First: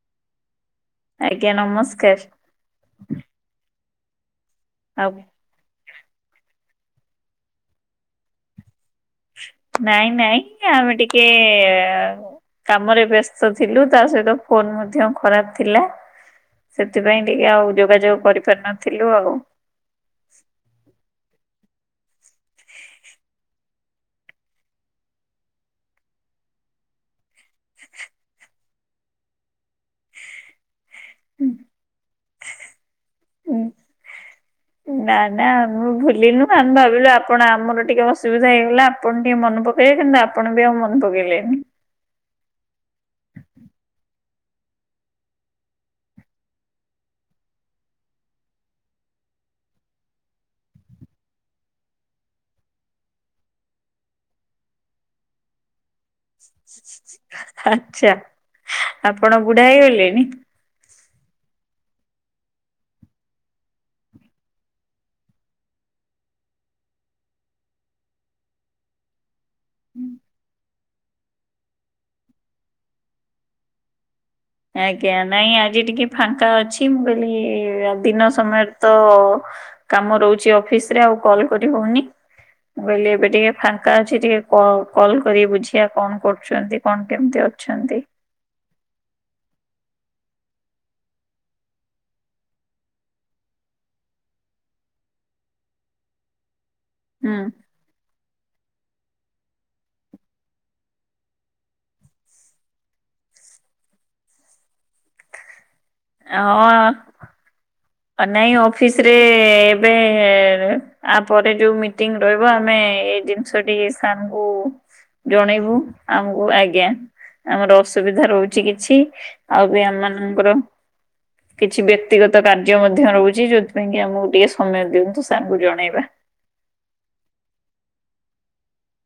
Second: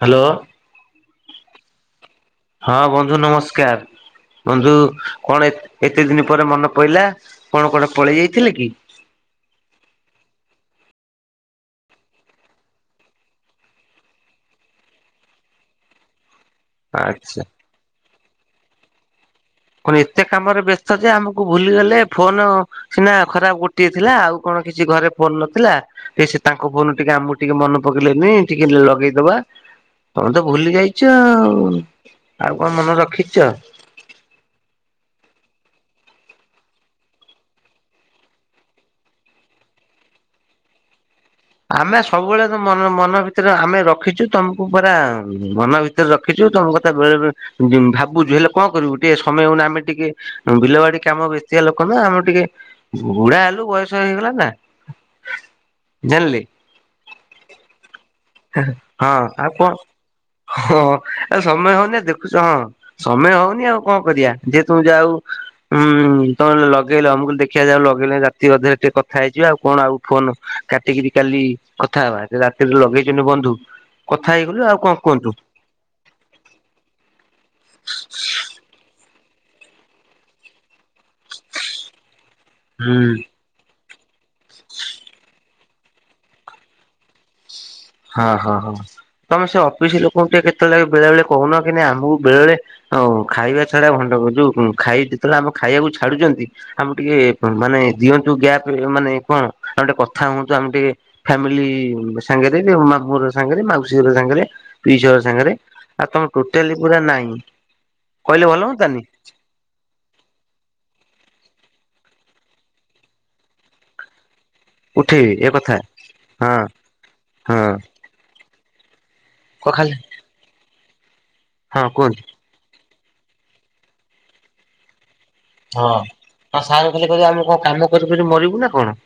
Hello ଆଜ୍ଞା ନମସ୍କାର ହଁ ବନ୍ଧୁ ନମସ୍କାର ବନ୍ଧୁ ଆଉ କଣ ଏତେ ଦିନ ପରେ ମନେ ପଡିଲା କଣ କଣ ପଳେଇ ଯାଇଥିଲେ କି ନାଇଁ ନାଇଁ ଆମେ ଟିକେ କାମରେ ବ୍ୟସ୍ତ ଥିଲୁ ତା ସହିତ ଫୋନ ମଧ୍ୟ ଖରାପ ଥିଲା। ସେଥିପାଇଁ ଆଚ୍ଛା। ଟିକେ ଆଉ ଯୋଗାଯୋଗ କରିପାରିନଥିଲୁ ଆଉ। କଣ ଏତେ କାମରେ ବ୍ୟସ୍ତ ଯେ ଆମକୁ ଭୁଲିଗଲେ ଫୋନ ସିନା ଖରାପ ଗୋଟିଏ ଥିଲା। ଆଉ କଣ କିଛି ଘରେ ଫୋନ ନଥିଲା। ଏଇ ଶି ତାଙ୍କ ଫୋନ ଟିକେ ଆମକୁ ଟିକେ ମନେ ପକେଇଲେନି ଟିକେ ଲଗେଇଦବା। ତମେ ତ ଭୁଲି ଯାଇ ଚ ଆଉ କଣ ମନେ ରଖିଚ। ନା ନା ଆମେ ଭୁଲି ନୁ ଆମେ ଭାବିଲୁ ଆପଣ ଆମର ଟିକେ ଅସୁବିଧା ହେଇଗଲା। ଆପଣ ଟିକେ ମନେ ପକେ ଏଇଖିନା ଆପଣ ବି ଆଉ ମନେ ପକେଇଲେ। ଆମେ ସବୁବେଳେ ତ ମନ ମନ ଭିତରେ ଆମେ ରଖିଚୁ। ତମକୁ ପୁରା ମନ ଭିତରେ ରଖିଚୁ। ତମ କଥା ବେଳେ ବେଳେ ଭାବୁଛୁ ହେଲେ କଣ କରିବୁ। ଟିକେ ସମୟ ହଉନି। ଆମେ ଟିକେ ବିଲବାଡି କାମ ବେ ଚିଆ ଲୋକ ନା ଆମର ଟିକେ ବୁଢା ହେଲୁ ବୟସ ହେଇଗଲା ନା। ଜାଣିଲେ ଆଛା ହଁ ଆପଣ ବୁଢା ହେଇଗଲେଣିି। ଆ ସମୟ ହଉନି ଦେଖୁଛ ହଁ। ସମୟ ହଉନି ଆଉ କଣ କରିବା। ଯେ ତୁମ ଯାଉ ଉଁ ତମେ ଲଗେଇ ଲ ମୁଁ କହିଲି ଦେଖିବା ଯାଉ ଲଗେଇଲେ ରାତି ଅଧରେ ଟିକେ କଥା ହେଇଯିବା। ଆଉ କଣ ଆଉ ଫୋନ କାଟିକିରି କାଲି ରି କଥା ହେବା ରାତିରେ ଲଗେଇଛନ୍ତି ବନ୍ଧୁ। କଥା ହେଇଗଲୁ ଆଉ କଣ ଆଜ୍ଞା କୁହନ୍ତୁ। ନାଇଁ ଆଜି ଟିକେ ଫାଙ୍କା ଅଛି। ମୁଁ କଇଲି ଦିନ ସମୟରେ ତ କାମ ରହୁଛି ଅଫିସରେ ଆଉ କଲ କରି ହଉନି। ମୁଁ ହୁଁ କହିଲି ଏବେ ଟିକେ ଫା କା ଅଛି ଟିକେ କଲ୍ କରିକି ବୁଝିବା। କଣ କରୁଛନ୍ତି କଣ କେମିତି ଅ ହଁ ହଁ ହଉ। ତମେ ସେ ଅଫିସ ଲୋକଙ୍କୁ ଟିକେ କେତେବେଳେ ବେଳେ ବଳେ କହୁନ। କି ନା ଆମକୁ ବେଳେ ବଳେ ଖାଇବା ଛଡା ଭଣ୍ଡ ଯୋଉ ଖାଇ ଯେତେବେଳେ ଆମ ଖାଇବାକୁ ଛାଡୁଛନ୍ତି। ଆମ ଟିକେ ହୁଁ ମାନେ ଦିଅନ୍ତୁ ଗ୍ୟାପ୍। ମିଲ ମାନେ କଣ ଆମେ ଟିକେ କଥା ହୁଅନ୍ତୁ। ଆମେ ଟିକେ ଫ୍ୟାମିଲି ସାଙ୍ଗରେ। ଉମା ପୁଅର ସାଙ୍ଗରେ ମାଉସୀର ସାଙ୍ଗରେ ପିଇସୀ ଘର ସାଙ୍ଗରେ। ଆଉ ତମର ଟୋଟାଲି ପୁରା ହଁ ନାହିଁ। ନାଇଁ ଅଫିସ ରେ ଏବେ ଆପ ପରେ ଯୋଉ ମିଟିଂ ରହିବ। ଆମେ ଏଇ ଜିନିଷଟି ସାରଙ୍କୁ ଓ ଉଠେଇବେ ଏ କଥା ଜଣେଇବୁ ଆମକୁ ହଁ ଆଜ୍ଞା ହଁ ଆମର ଅସୁବିଧା ରହୁଛି କିଛି। କ ଆଉ ବି ଖାଲି ଆମମାନଙ୍କର କିଛି ହଁ କୁହନ୍ତୁ ବ୍ୟକ୍ତିଗତ କାର୍ଯ୍ୟ ମଧ୍ୟ ରହୁଛି। ଯୋଉଥିପାଇଁ କି ଆମକୁ ଟିକେ ସମୟ ଦିଅନ୍ତୁ। ସାରଙ୍କୁ ହଁ ଜଣେଇବା। ଆ ସାର୍ ଖାଲି କଇଲେ ଆମେ କଣ କାମ କରି କରି ମରିବୁ ନା କଣ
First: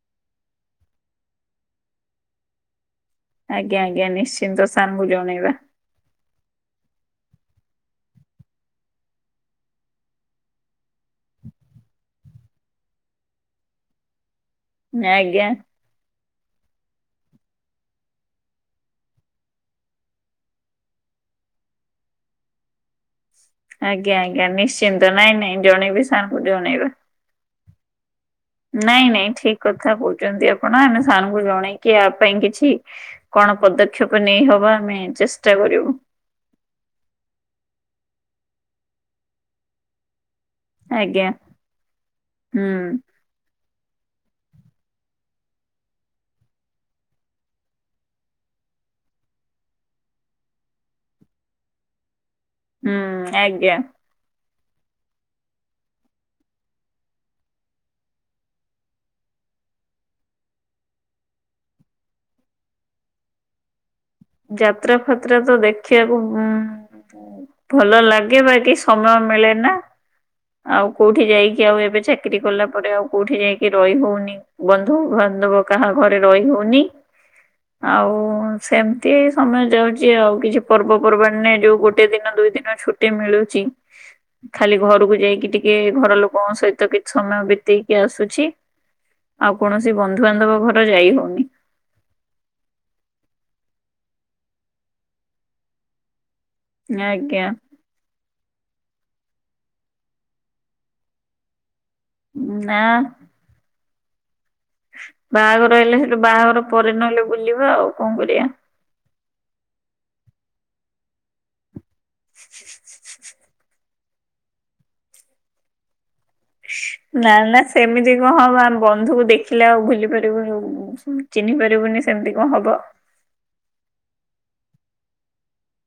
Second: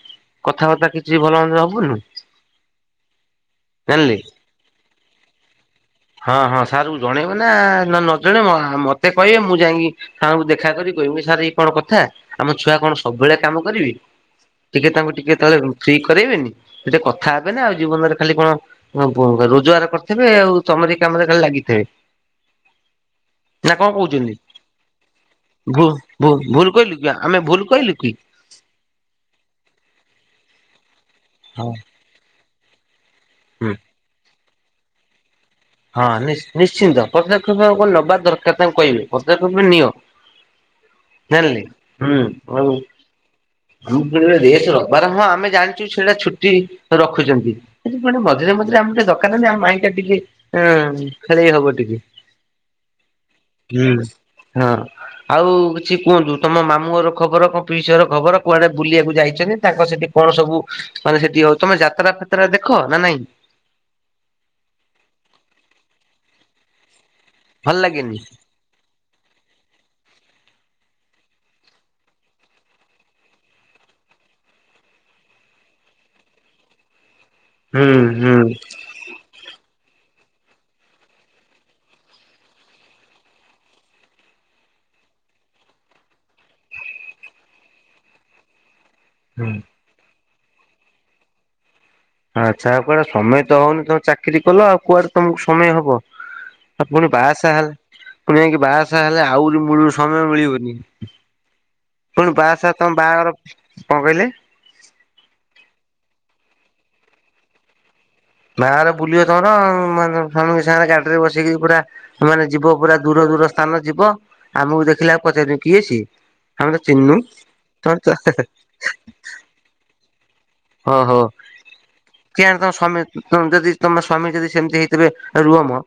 କଥାବାର୍ତ୍ତା କିଛି ଭଲ ମନ୍ଦ ହବୁନୁ। ଆଜ୍ଞା ଆଜ୍ଞା ଜାଣିଲେ ନିଶ୍ଚିନ୍ତ ସାର୍ ଙ୍କୁ ଜଣେଇବା। ହଁ ହଁ ସାର୍ କୁ ଜଣେଇବେ ନା ନା ନ ଜଣେଇବ ମତେ କହିବେ। ମୁଁ ଯାଇକି ସାର୍ ଙ୍କୁ ଦେଖା କରି କହମି ସାର୍ ଏଇ କଣ କଥା ଆମ ଛୁଆ କଣ ସବୁବେଳେ କାମ କରିବେ। ଟିକେ ତାଙ୍କୁ ଟିକେ ଆଜ୍ଞା। ତଳେ ରୁଚିକ କରେଇବେନି ସେ ଟେ କଥା ହେବେ ନା। ଆଉ ଜୀବନରେ ଖାଲି କଣ ରୋଜଗାର କରିଥିବେ। ଆଉ ତମରି କାମରେ ଖାଲି ଲାଗିଥିବେ। ନା କଣ ଆଜ୍ଞା କହୁଛନ୍ତି ଆଜ୍ଞା ନିଶ୍ଚିନ୍ତ ନାଇଁ ନାଇଁ ଭୁଲ ଜଣେଇବି ସାରଙ୍କୁ ଭୁଲ ଭୁଲ ଜଣେଇବା। କହିଲୁ କି? ଆମେ ଭୁଲ କହିଲୁ କି? ନାଇଁ ନାଇଁ ଠିକ କଥା କହୁଛନ୍ତି ଆପଣ। ଆମେ ସାର୍ ଙ୍କୁ ହଁ ଜଣେଇକି ଆ ପାଇଁ କିଛି କଣ ହୁଁ ପଦକ୍ଷେପ ନେଇ ହବ ଆମେ ଚେଷ୍ ହଁ ନି ନିଶ୍ଚିନ୍ତ ପଦକ୍ଷେପ କଣ ନବା ଦରକାର। ତାଙ୍କୁ କହିବେ ପଦକ୍ଷେପ ନିଅ। ଆଜ୍ଞା। ଯାଣିଲେ ହୁଁ ହୁଁ । ମୁଁ କହିଲି ରେଷଟ ରବିବାର ହଁ ଆମେ ଜାଣିଛୁ ସେଟା ଛୁଟି ରଖୁଛନ୍ତି। ପେ ମଝିରେ ମଝେରେ ଯେ ଆମକୁ ଟିକେ ଦରକାର ନାଁ ନାଇଁ ଆମ ମାଇଣ୍ଡି ଟା ଟିକେ ଅ ଖେଳେଇ ହବ ଟିକେ। ହୁଁ ଆଜ୍ଞା। ହୁଁ। ହଁ ଆଉ କିଛି କୁହନ୍ତୁ ତମ ମାମୁଁ ଘର ଖବର କଣ ପିଇସି ଘର ଖବର। କୁଆଡେ ବୁଲିବାକୁ ଯାଇ ଚନ୍ତି ତାଙ୍କ ସେଠି କଣ ସବୁ ମାନେ ସେଠି ଆଉ ତମେ ଯାତ୍ରା ଫାତ୍ରା ଦେଖ ନା ନାଇଁ। ଯାତ୍ରା ଫାତ୍ରା ତ ଦେଖିବାକୁ ଉଁ ଭଲ ଲାଗେ ବା କି ସମୟ ମିଳେ ନା ଆଉ କୋଉଠି ଯାଇକି ଆଉ ଏବେ ଚାକିରରି କଲା ପରେ ଆଉ କୋଉଠି ଯାଇକି ରହି ହଉନି ବନ୍ଧୁବାନ୍ଧବ କାହା ଘରେ ରହି ହଉନି ହୁଁ ଆଉ ହୁଁ। ସେମିତି ଏ ସମୟ ଯାଉଛି। ଯେ ଆଉ କିଛି ପର୍ବ ପର୍ବାଣି ନ ଯୋଉ ଗୋଟେ ଦିନ ଦୁଇ ଦିନ ଛୁଟି ମିଳୁଛି। ଖାଲି ଘରକୁ ଯାଇକି ଟିକେ ଘର ଲୋକଙ୍କ ସହିତ କିଛି ସମୟ ବିତେଇକି ଆସୁଛି ଆଉ କୌଣସି ବନ୍ଧୁବାନ୍ଧବ ଘର ଯାଇ ହଉନି। ଆଚ୍ଛା ଆଉ କୁଆଡେ ସମୟ ତ ହଉନି ତମେ ଚାକିରି କଲ ଆଉ କୁଆଡେ ତମକୁ ସମୟ ହବ ଆ ପୁଣି ବା ଆଜ୍ଞା ସାହା ପୁଣି ଆ ବାହା ସା ହେଲେ ଆହୁରି ମୂଳରୁ ସମୟ ମିଳିବନି। ପୁଣି ବାହାସାହା ନା ତମ ବାହାଘର ପ କଣ କହିଲେ? ବାହାଘର ହେଲେ ସେଠୁ ବାହାଘର ପରେ ନହେଲେ ବୁଲିବା ଆଉ। କଣ କରିବା। ବାହାଘର ବୁଲିବ ତମର ମାନେ ସମୁଦି ସାଙ୍ଗେ ଗାଡିରେ ବସିକି ପୁରା ମାନେ ଯିବ ପୁରା ଦୂର ଦୂର ସ୍ଥାନ ଯିବ ଆମକୁ ଦେଖିଲେ ଆଉ ପଚାରିବ କିଏ ସିଏ? ଆମେ ତ ଚିହ୍ନିନୁ ନା ନା ତମେ ତ ସେମିତି କଣ ହବ ଆମ ବନ୍ଧୁକୁ ଦେଖିଲେ ଆଉ ଭୁଲିବୁ ହଁ ହୋ ସେମିତି କିଆଁ ହବ। କଣ ସମ ଯଦି ତମେ ସମତେ ସ୍ଵାମୀ ଯଦି ସେମିତି ହେଇଥିବେ ରୁହମ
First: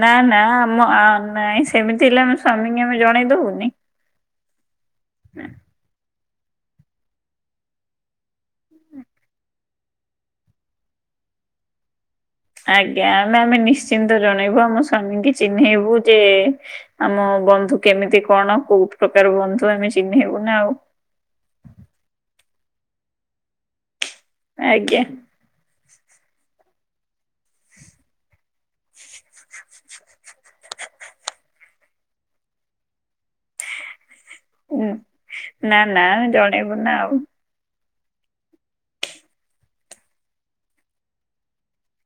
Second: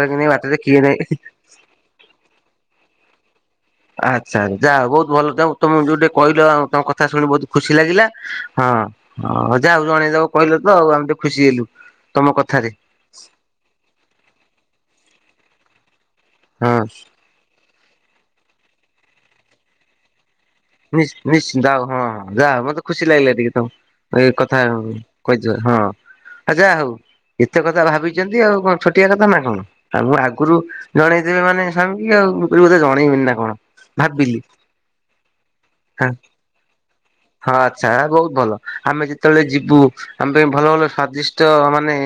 ନା ନା ଆମ ନାଇଁ ସେମିତି ହେଲେ ଆମ ସ୍ୱାମୀଙ୍କୁ ଆମେ ଜଣେଇ ଦବୁନୁ ଆଚ୍ଛା ଯା ବହୁତ ଭଲ ଯେ ତମେ ଯୋଉଟା କହିଲ ଆଉ ତମ କଥା ଶୁଣି ବହୁତ ଖୁସି ଲାଗିଲା ହଁ ହଁ ଯାଉ ଜଣେଇଦବ କହିଲ ତ ଆଉ ଆମ ଟିକେ ଖୁସି ହେଲୁ ତମ କଥାରେ ଆଜ୍ଞା ଆମେ ଆମେ ନିଶ୍ଚିନ୍ତ ଜଣେଇବୁ ଆମ ସ୍ୱାମୀଙ୍କୁ ଚିହ୍ନେଇବୁ ଯେ ହଁ। ଆମ ବନ୍ଧୁ କେମିତି କଣ କୋଉ ପ୍ରକାର ବନ୍ଧୁ ଆମେ ଚିହ୍ନେଇବୁ। ନା ଆଉ। ନିଶ୍ ନିଶ୍ଚିନ୍ତ ହଁ ହଁ ଯାହଉ ମତେ ଖୁସି ଲାଗିଲା ଟିକେ ତମ ଏଇ କଥା ଆଜ୍ଞା କହିଥିବାରୁ ହଁ ଆଉ ଯାହା ହଉ ଏତେ କଥା ଭାବିଛନ୍ତି। ଇଏ ଆଉ କଣ ଛୋଟିଆ କଥା ନା କଣ? ଆମର ଆଗରୁ ଜଣେଇ ଦେବେ ମାନେ ସ୍ୱାମୀ କି ଆଉ ମୁ କହିଲି ବୋଧେ ଜଣେଇବନି ନା କଣ? ଭାବିଲି ଉଁ ନା ନା ହଁ ଆମେ ଜଣେଇବୁ ନା ଆଉ। ହଁ ଆଚ୍ଛା ବହୁତ ଭଲ ଆମେ ଯେତେବେଳେ ଯିବୁ ଆମ ପାଇଁ ଭଲ ଭଲ ସ୍ଵାଦିଷ୍ଟ ମାନେ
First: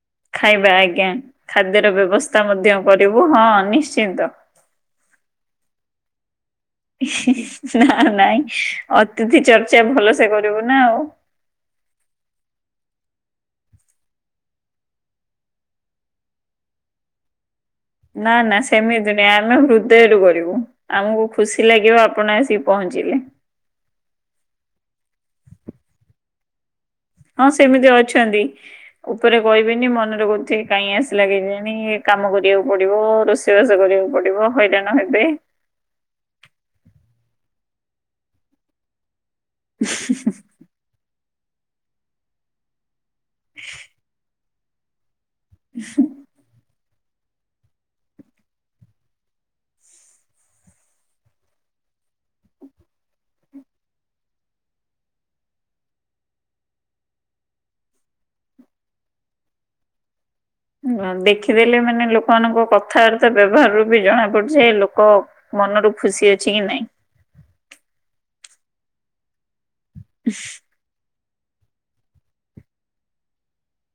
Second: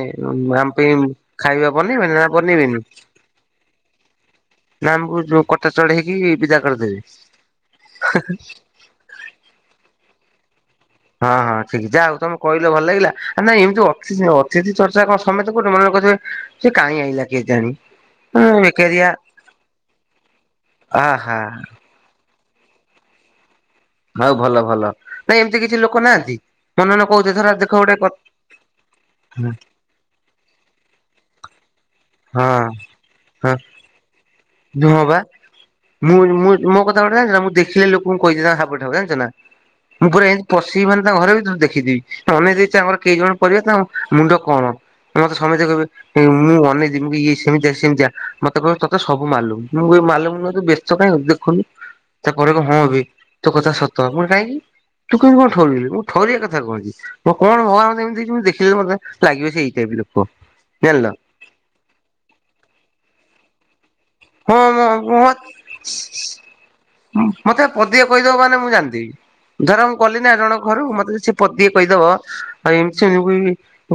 ଆମ ଖାଇବା ପାଇଁ ଆଜ୍ଞା ଖାଇବା ଖାଦ୍ୟର ବନେଇବ ନା ବ୍ୟବସ୍ଥା ମଧ୍ୟ ବନେଇବେନି କରିବୁ ହଁ ନିଶ୍ଚିନ୍ତ। ନା ଆମକୁ ଯୋଉ କଥା ଚଢ଼େଇ କି ବିଦାକରି ନା ନାଇଁ ଅତିଥି ଚର୍ଚ୍ଚା ଭଲ ସେ କରିବୁ ନା ଆଉ। ହଁ ହଁ ଠିକ୍ ଯାହା ହଉ ତମ କହିଲ ଭଲ ଲାଗିଲା ନାଇଁ ଏମିତି ଅକ୍ସି ଅତିଥି ଚର୍ଚ୍ଚା କଣ ସମତେ କରୁଛନ୍ତି। ଆପଣ କହୁଥିବେ ସେ କାହିଁ ଆଇିଲା କେଜାଣି ନା ହଁ ନା ବେକାରିଆ ସେମିତି ନାଇଁ ଆମେ ହୃଦୟରୁ କରିବୁ ଆମକୁ ଆହା ଖୁସି ଲାଗିବ ଆପଣ ଆସି ପହଞ୍ଚିଲେ। ହଉ ଭଲ ଭଲ ନାଇଁ ଏମିତି କିଛି ଲୋକ ନାହାନ୍ତି। ମନେ ମନେ କହୁଥିବେ ହଁ ଧର ଦେଖ ସେମିତି ଗୋଟେ କ ଅଛନ୍ତି ଉପରେ ହଁ କହିବିନି ମନରେ କହୁଥିଲି କାଇଁ ଆସିଲା କେଜାଣି କାମ କରିବାକୁ ପଡିବ ହଁ ରୋଷେଇବାସ କରିବାକୁ ପଡିବ। ହଇରାଣ ହଁ ବା ହେବେ। ମୁଁ ମୁଁ ମୋ କଥା ଗୋଟେ ଜାଣିଛ ନା ମୁଁ ଦେଖିଲେ ଲୋକଙ୍କୁ କହିଦିଏ ହାବଠାବ ଜାଣିଛ ନା? ମୁଁ ପୁରା ଏମିତି ପଶିବି ମାନେ ତାଙ୍କ ଘର ଭିତରେ ଦେଖିଦେବି ଅନେଇ ଦେଇଛି ଆମର କିଏ କଣ ପରିବା ତା ମୁଣ୍ଡ କଣ ମତେ ସମସ୍ତେ କହିବେ ମୁଁ ଅନେକ ଯେମିତି କି ସେମିତିଆ ସେମିତିଆ ମତେ କହନ୍ତେ ତତେ ସବୁ ମାଲୁମୁ ମୁ କହିବି ମାଲୁମୁ ନୁହଁ ତୁ ବ୍ୟସ୍ତ କାହିଁ ହୋଉଚୁ ଦେଖୁନୁ ତାପରେ କହିବ ହଁ ବେ ତୋ କଥା ସତ। ମୁଁ କହିଲି କାହିଁକି? ତୁ କେମିତି କଣ ଠରେଇଲୁ ମୁଁ ଠରିବା କଥା କୁହଛି ମୋ କଣ ଭଗବାନ ଏମିତି ଦେଇଛି ମୁ ଦେଖିଲେ ମତେ ଲାଗିବ ସେଇ ଟାଇପ ଲୋକ। ଜାଣିଲ ହୁଁ ଦେଖିଦେଲେ ମାନେ ଲୋକମାନଙ୍କ କଥାବାର୍ତ୍ତା ବ୍ୟବହାରରୁ ବି ଜଣା ହଁ ପଡୁଛି ଯେ ମ ଲୋକ ମ ମନରୁ ଖୁସି ଅଛି କି ନାଇଁ ମତେ ପା ପଦିଏ କହିଦବ ମାନେ ମୁଁ ଜାଣିଦେବି ଧର ମୁଁ ଗଲି ନା ଜଣଙ୍କ ଘରକୁ ମତେ ପଦିଏ କହିଦବ ଆଉ ଏମିତି ସେମିତି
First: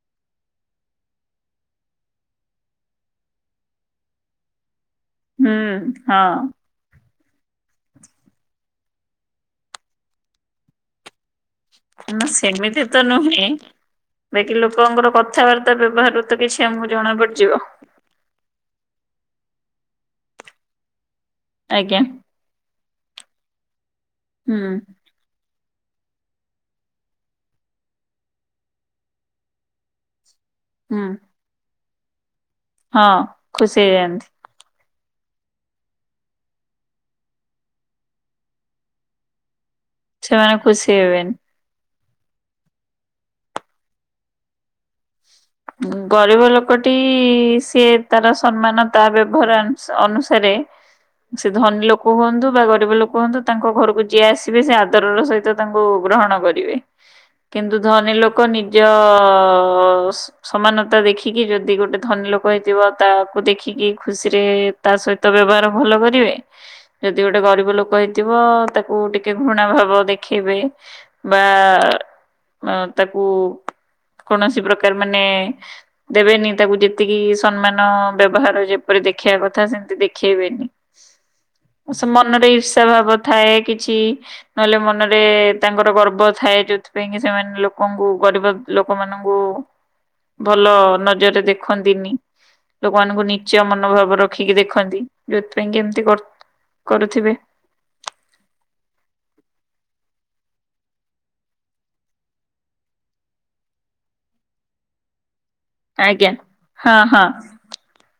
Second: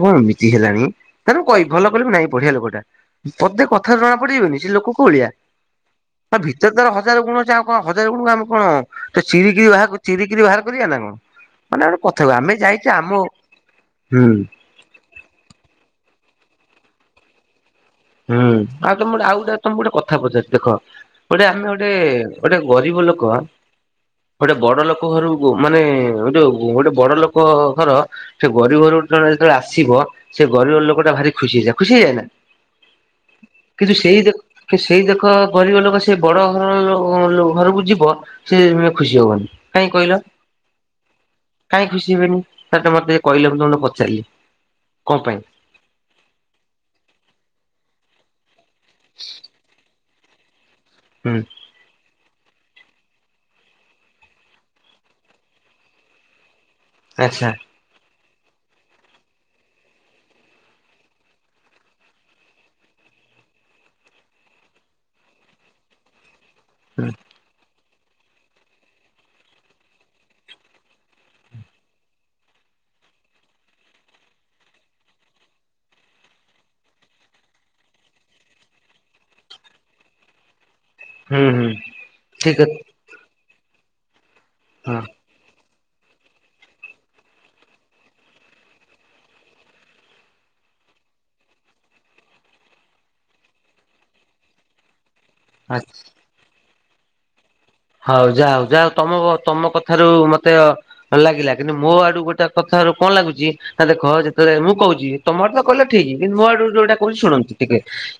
କହି ଏମିତି ହେଲାଣି ତାହାଲେ ମୁଁ କହିବି ଭଲ କରି ମୁଁ ନାଇଁ ପ ଢ଼ିଆ ଲୋକଟା ପଦେ କଥରୁ ଜଣା ପଡି଼ଯିବନି ସେ ଲୋକ କୋଉ ଅଳିଆ ହୁଁ ହଁ ଆଁ ଭିତରେ ତାର ହ ଜାର ଗୁଣ ଅଛି ଆଉ କଁ ହଜାର ଗୁଣୁକୁ ଆମେ କଣ ଟେ ଚିରିିକିଇ ବାହା ଚିରିିକିରି ବାହାର କରିବା ନାଁ କଁ? ନାଁ ସେମିତି ତ ନୁହେଁ ହୁଁ ବାକି ଲୋକଙ୍କର କଥାବାର୍ତ୍ତା ବ୍ୟବହାର ରୁ ତ କିଛି ଆମୁ ଜଣା ପଡ଼ିଯିବ। ହୁଁ ଆଉ ତମେ ଗୋଟେ ଆଉ ଗୋଟେ ତମୁ ଗୋଟେ କଥା ପଚାରୁ ଦେଖ ଗୋଟେ ଆମେ ଗୋଟେ ଆଜ୍ଞା। ଗୋଟେ ଗରିବ ଲୋକ ବା ଗୋଟେ ହୁଁ ବଡ଼ ଲୋକ ଘରୁ ବୋଉ ମାନେ ଯୋଉ ଗୋଟେ ବଡ଼ ଲୋକ ଘର ସେ ଗରିବ ଘରୁ ଗୋଟେ ଜଣେ ଯେତୋଳେ ଆସିବ ସେ ଗରିବ ହୁଁ ଲୋକଟା ଭାରି ଖୁସି ହେଇଯାଏ। ଖୁସି ହେଇଯାଏ ନାଁ? ହଁ, ଖୁସି ହେଇଯାନ୍ତି। କି ସେଇ ଦେଖ ଗରିବ ଲୋକ ସେ ବଡ଼ ଘର ଲୋ ଲୁ ଘରୁକୁ ଯିବ ସେ ଖୁସି ହବନି। କାହିଁ କହିଲ ସେମାନେ ଖୁସି ହେବେନି। କାହିଁ ଖୁସି ହେବେନି। ଆଚା ମତେ କହିଲେ ମୁଁ ତମୁ ତ ପଚାରିଲି କଁ ପାଇଁ? ଉଁ ଗରିବ ଲୋକଟି ସିଏ ତାର ସନ୍ମାନ ତା ବ୍ୟବହାର ଆନସ ଅନୁସ ହାରେ ହୁଁ ସେ ଧନୀ ଲୋକ ହୁଅନ୍ତୁ ବା ଗରିବ ଲୋକ ହୁଅନ୍ତୁ ତାଙ୍କ ଘରୁକୁ ଯିଏ ଆସିବେ ସେ ଆଦରର ସହିତ ତାଙ୍କୁ ଗ୍ରହଣ କରିବେ। ଆଚ୍ଛା କିନ୍ତୁ ଧନୀ ଲୋକ ନିଜ ଅ ସମାନତା ଦେଖିକି ଯଦି ଗୋଟେ ଧନୀ ଲୋକ ହେଇଥିବ ତାକୁ ଦେଖିକି ଖୁସିରେ ତା ସହିତ ବେ ହେବଆର ଭଲ କରିବେ, ହୁଁ ଯଦି ଗୋଟେ ଗରିବ ଲୋକ ହେ ତିବ ତାକୁ ଟିକେ ଘୃଣା ଭାବ ଦେଖେଇବେ ବା ଅଁ ତାକୁ କୌଣସି ପ୍ରକାର ମାନେ ଦେବେନି ତାକୁ ଯେତିକି ସନ୍ମାନ, ବ୍ୟବହାର ଯେପରି ଦେଖେଇବା କଥା ସେମତି ଦେଖେଇବେନି। ହୁଁ ହୁଁ ଅସ୍ ମନରେ ଠିକ ଅଛି ଈର୍ଷା ଭାବ ଥାଏ କିଛି ନହେଲେ ହଁ ମନରେ ତାଙ୍କର ଗର୍ବ ଥାଏ ଯୋଉଥିପାଇଁ କି ସେମାନେ ଲୋକଙ୍କୁ ଗରିବ ଲୋକମାନଙ୍କୁ ଭଲ ନଜରରେ ଦେଖନ୍ତିନି। ଲୋକମାନଙ୍କୁ ନୀଚ ମନୋଭାବ ରଖିକି ଦେଖନ୍ତି। ଯୋଉଥିପାଇଁ କି ଆଚ୍ଛା କେମିତି କର କରୁଥିବେ। ହଉ ଯାହା ହଉ ଯାହା ହଉ ତମ ତମ କଥାରୁ ମତେ ଅ ଲାଗିଲା, କିନ୍ତୁ ମୋ ଆଡ଼ୁ ଗୋଟେ କଥା ହାରୁ କଁ ଲାଗୁଚି ନାଁ ଦେଖ ଯେତଳେ ମୁଁ କହୁଚି ତମର ତ କହିଲ ଠିକ ଆଜ୍ଞା କିନ୍ତୁ ମୋ ଆଡ଼ୁ ଯୋଉଟା ହଁ କହୁଚି ହଁ ଶୁଣନ୍ତୁ ଟିକେ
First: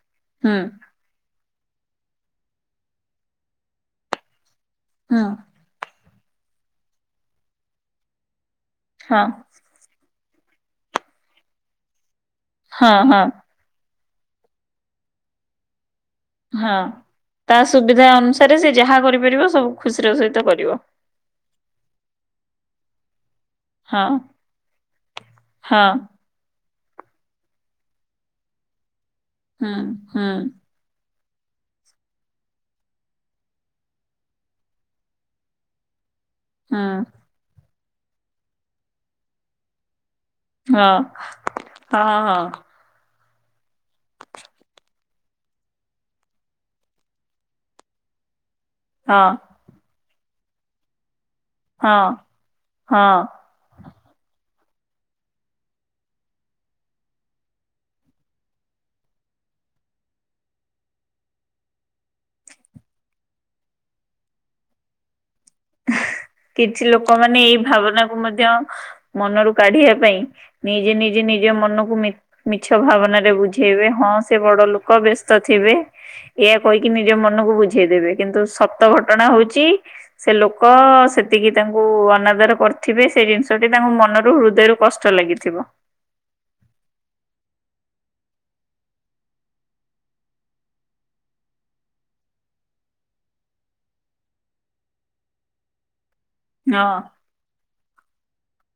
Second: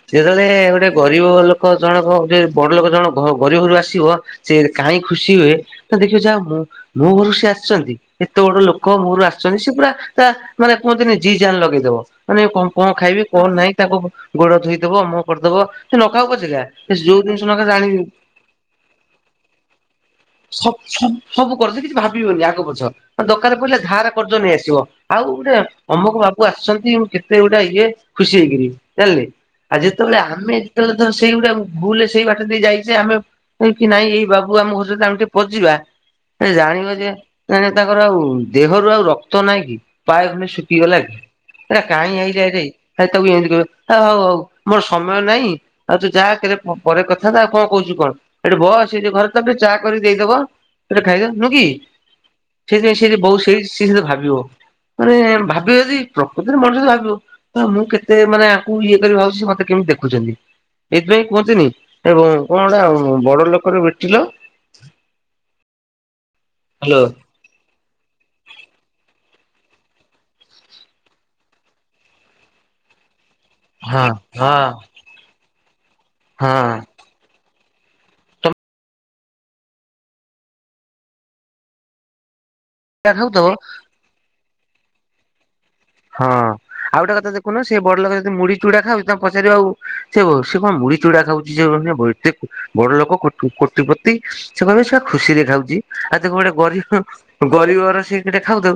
ସିଏ ଏତୋଳେ ହୁଁ ଗୋଟେ ଗରିବ ଲୋ କ ଜଣକ ଗୋଟେ ବଡ଼ ଲୋକ ଜଣ ଘ ଗରିବ ଘରୁ ଆସିବ ସେ କାଇଁ ହୁଁ ଖୁସି ହୁଏ ତ ଦେଖିଅ ଯାଅ ମୁଁ ମୋ ଘରୁ ସିଏ ଆସିଚନ୍ତି ଏତେ ବଡ଼ ଲୋକ ମୋ ଘରୁ ହଁ ଆସିଚନ୍ତି ସିଏ ପୁରା ତା ମାନେ କୁହନ୍ତିନି ଜି ଜାନ୍ ଲଗେଇଦବ ମାନେ କଁ କଁ ହଁ ହଁ ଖାଇବେ କଁ ନାଇଁ ତାଙ୍କ ଗୋଡ଼ ଧୋଇଦବ ମୁହଁ କରିଦବ। ସେ ନଖାଉ ପଛେକା ହଁ। ଏସ୍ ଯୋଉ ଜିନିଷ ତା ନଖା ଜାଣି ସୁବିଧା ଅନୁସାରେ ସେ ଯାହା କରିପାରିବ ସବୁ ଖୁସିର ସହିତ କରିବ ସ ସ ସବୁ କର ସେ କିଛି ଭାବିବନି ଯେ ଆଗ ପଛ। ଅ ଦକାର ପଇଲେ ହଁ। ଧାର କର୍ଜ ନେଇ ଆସିବ ଆଉ ଗୋଟେ ହଁ ଅମକ ବାବୁ ଆସିଚନ୍ତ ଇଉ କେତେ ଗୁଟା ଇଏ ଖୁସି ହେଇକିରି ଜାଣିଲେ ହୁଁ ଆ ଯେତୋଳେ ହୁଁ ଆମେ ଯେତୋଳେ ଥାଉ ସେଇ ଗୁଟେ ଆମୁ ଭୁଲରେ ସେଇ ବାଟ ଦେଇ ଯାଇଚେ ଆମେ ଏ କି ନାଇଁ ଏଇ ବାବୁ ଆମ ଘର ସହିତ ଆମେ ଟିକେ ପଜିବା ଏଁ ହୁଁ ଜାଣିବ ଯେ ଆରେ ତାଙ୍କର ଆଉ ଦେହରୁ ଆଉ ରକ୍ତ ନାହିଁ କି? ପାଏ ଖଣ୍ଡେ ହଁ ଶୁକିଗଲା କି ଏରା କାହିଁ ହଁ ଆଇଲା ଏଟେଇ ଖାଲି ତାକୁ ଏନ୍ତି କହିବେ ଆ ହଉ ହଉ ମୋର ସମୟ ନାହିଁ ଆଉ ତୁ ଯା କେରେ ପରେ କଥାବାର୍ତ୍ତା ଆଉ କଣ କୋହୁଚୁ କଣ ଏଠି ବ ସେଇ ଯେ ହଁ ଘରେ ତା ପାଇଁ ଚା କରି ଦେଇଦବ ଏଟେ ଖାଇଦ ନୁ କି ହଁ ସେଇଥିପାଇଁ ସିଏ ହଁ। ଯେ ବହୁ ସେଇ ସିଏ ସେତେ ଭାବିବ ମାନେ ଭାବିବ ଯେ ପ୍ରକୃତରେ ମଣିଷ ତ ଭାବିବ ତ ମୁଁ କେତେ ମାନେ ଆଙ୍କୁ ଇଏ କରି ଭାବୁଚି ସିଏ ମତେ କେମିତି ଦେଖୁଚନ୍ତି। ଏଇଥିପାଇଁ କୁହନ୍ତିନି ଏ କ କଣଟା ବଡ଼ ଲୋକର ବେଟିଲ କିଛି ହ୍ୟାଲୋ ଲୋକମାନେ ଏଇ ଭାବନାକୁ ମଧ୍ୟ ମନରୁ କାଢ଼ିବା ପାଇଁ ନିଜେ ନିଜେ ନିଜ ମନକୁ ମି ମିଛ ଭାବନାରେ ବୁ ଝେଇବେ ହଁ ସେ ବଡ଼ ଲୋକ ବ୍ୟସ୍ତ ଥିବେ ଏଇଆ ହଁ କହିକି ନିଜ ମନକୁ ବୁ ବୁଝେଇଦବେ କିନ୍ତୁ ତମେ ସତ ଘଟଣା ହଉଛି ସେ ଲୋକ ସେତିକି ତାଙ୍କୁ ଅନାଦର। କରିଥିବେ ଚା ସେ ଖାଉଥିବ ଜିନିଷଟି ତାଙ୍କୁ ମନରୁ ହୃଦୟରୁ କଷ୍ଟ ଲାଗିଥିବ। ହଁ ଆଉ ଗୋଟେ କଥା ଦେଖୁନ ସେ ବଡଲୋକ ଯଦି ମୁଢି ଚୁଡା ଖାଉଛି ତାଙ୍କୁ ପଚାରିବ ଆଉ ସେ ହ ସେ କଣ ମୁ ମୁଢ଼ି ଚୁଡା ଖାଉଛି ସେ ଏତେ ବଡ ଲୋକ କୋଟିପତି ସେ କହିବେ ସେ ବା ଖୁସିରେ ଖାଉଛି। ଆଉ ତାକୁ ଗୋଟେ ହଁ ଗରିବ ଗରିବର ସେ କିଟେ ଖାଉଥାଉ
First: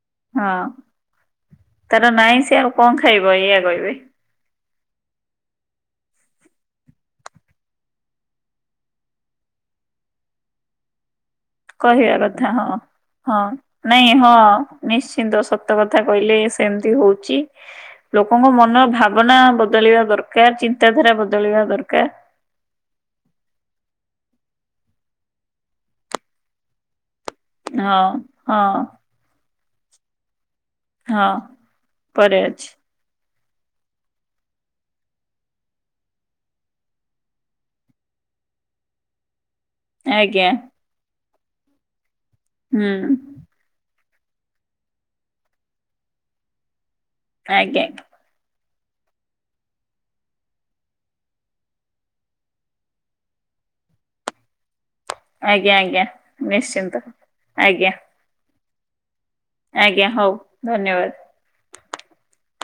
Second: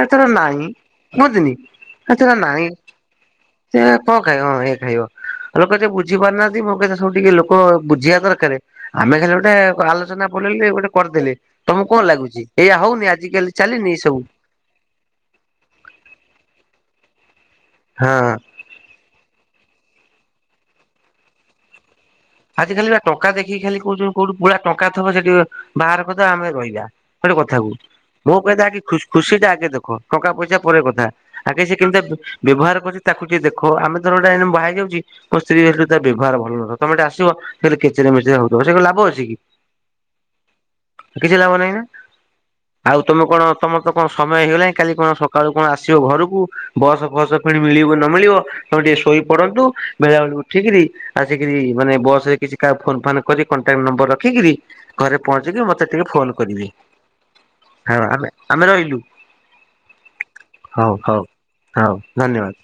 ହେ ତାର ହଁ ନାହିଁ। କୁହନ୍ତିନି ହେ ତାର ସେ ନାଇଁ ଆଉ କଣ ଖାଇବ ଏଇଆ ସେ କହିବେ। କଣ ଖାଇବ ହଁ ଏ ଖାଇବ ଲୋକ ଯିଏ ବୁଝି ବୁଝିପାରୁନାହାନ୍ତି ମୋକହିବାକଥା ସବୁ ଟିକେ ଲୋକ ବୁଝିବା ଦରକାର ଆମେ ଖାଲି ଗୋଟେ ଆଲୋଚନା ପଡିଲେ ବୋଲି ଗୋଟେ କରିଦେଲେ। ତମକୁ କଣ କହିବା ଲାଗୁଛି କଥା ଏଇଆ ହଁ ହଉନି ହଁ ଆଜିକାଲି ଚାଲିନି ଏ ନାଇଁ ସବୁ ହଁ ନିଶ୍ଚିନ୍ତ ସତ କଥା। କଥା କହିଲେ ସେମିତି ହଉଛି ହଁ। ଲୋକଙ୍କ ମନର ଭାବନା। ବଦଳିବା ଦରକାର ଚିନ୍ତାଧାରା ବଦଳିବା ଦରକାର। ଆଜି ଖାଲି ଟଙ୍କା ଦେଖିକି ଖାଲି କୋଉ କୋଉଠି ପୁରା ଟଙ୍କା ଥିବ ସେଠି ବାହାର କଥା ଆମେ ରହିବା। ଗୋଟେ କଥା କୁ ହଁ ମୋହିବା ହଁ କଥା ଖୁସି ଟା ଆଗେ ଦେଖ ଟଙ୍କା ପଇସା। ପରେ କଥା ହଁ ଆଗ ସେ କେମିତି ପରେ ଅଛି ବ୍ୟବହାର କରିଛି ତାକୁ। ଟ ଦେଖ ଆମେ ତଥ ବାହାଇ ଯାଉଛ ମୋ ସ୍ତ୍ରୀ ହେୁ ବ୍ୟବହାର ଭଲ ନଥ ତମେ ଟା କେଚେରେ ମେଚେ ହଉଥିବ ସେ ଲାଭ ଅଛି କି। ଆଜ୍ଞା। କିଛି ଲାଭ ନାହିଁ ନା ହୁଁ। ଆଉ ତମେ କଣ ତମ। କଣ ସମୟ ହେଇଗଲାଣି କାଲି କଣ ସକାଳୁ କଣ ଆସିବ ଘରକୁ ବସ ଫସ ଫଣି ଆଜ୍ଞା ମିଳିବ ନ ମିଳିବ। ତଣ ଟିକେ ଶୋଇ ପଡନ୍ତୁ ମେଳା ବଳ ଉଠିକରି ଆସିକରି ମାନେ ବସ ରେ କିଛି କା ଫୋନ୍ ଫନ୍ କରି କଣ୍ଟାକ୍ଟ ନମ୍ବର ରଖିକିରି। ଘରେ ପହଞ୍ଚିକି ଆଜ୍ଞା ମତେ ଆଜ୍ଞା ଟିକେ ଫୋନ କରିବେ ନିଶ୍ଚିନ୍ତ। ଆଜ୍ଞା ହଁ ଆମେ ଆମେ ରହିଲୁ। ଆଜ୍ଞା ହଉ ହଉ ଧନ୍ୟବାଦ। ହଉ ହଉ ଧନ୍ୟବାଦ।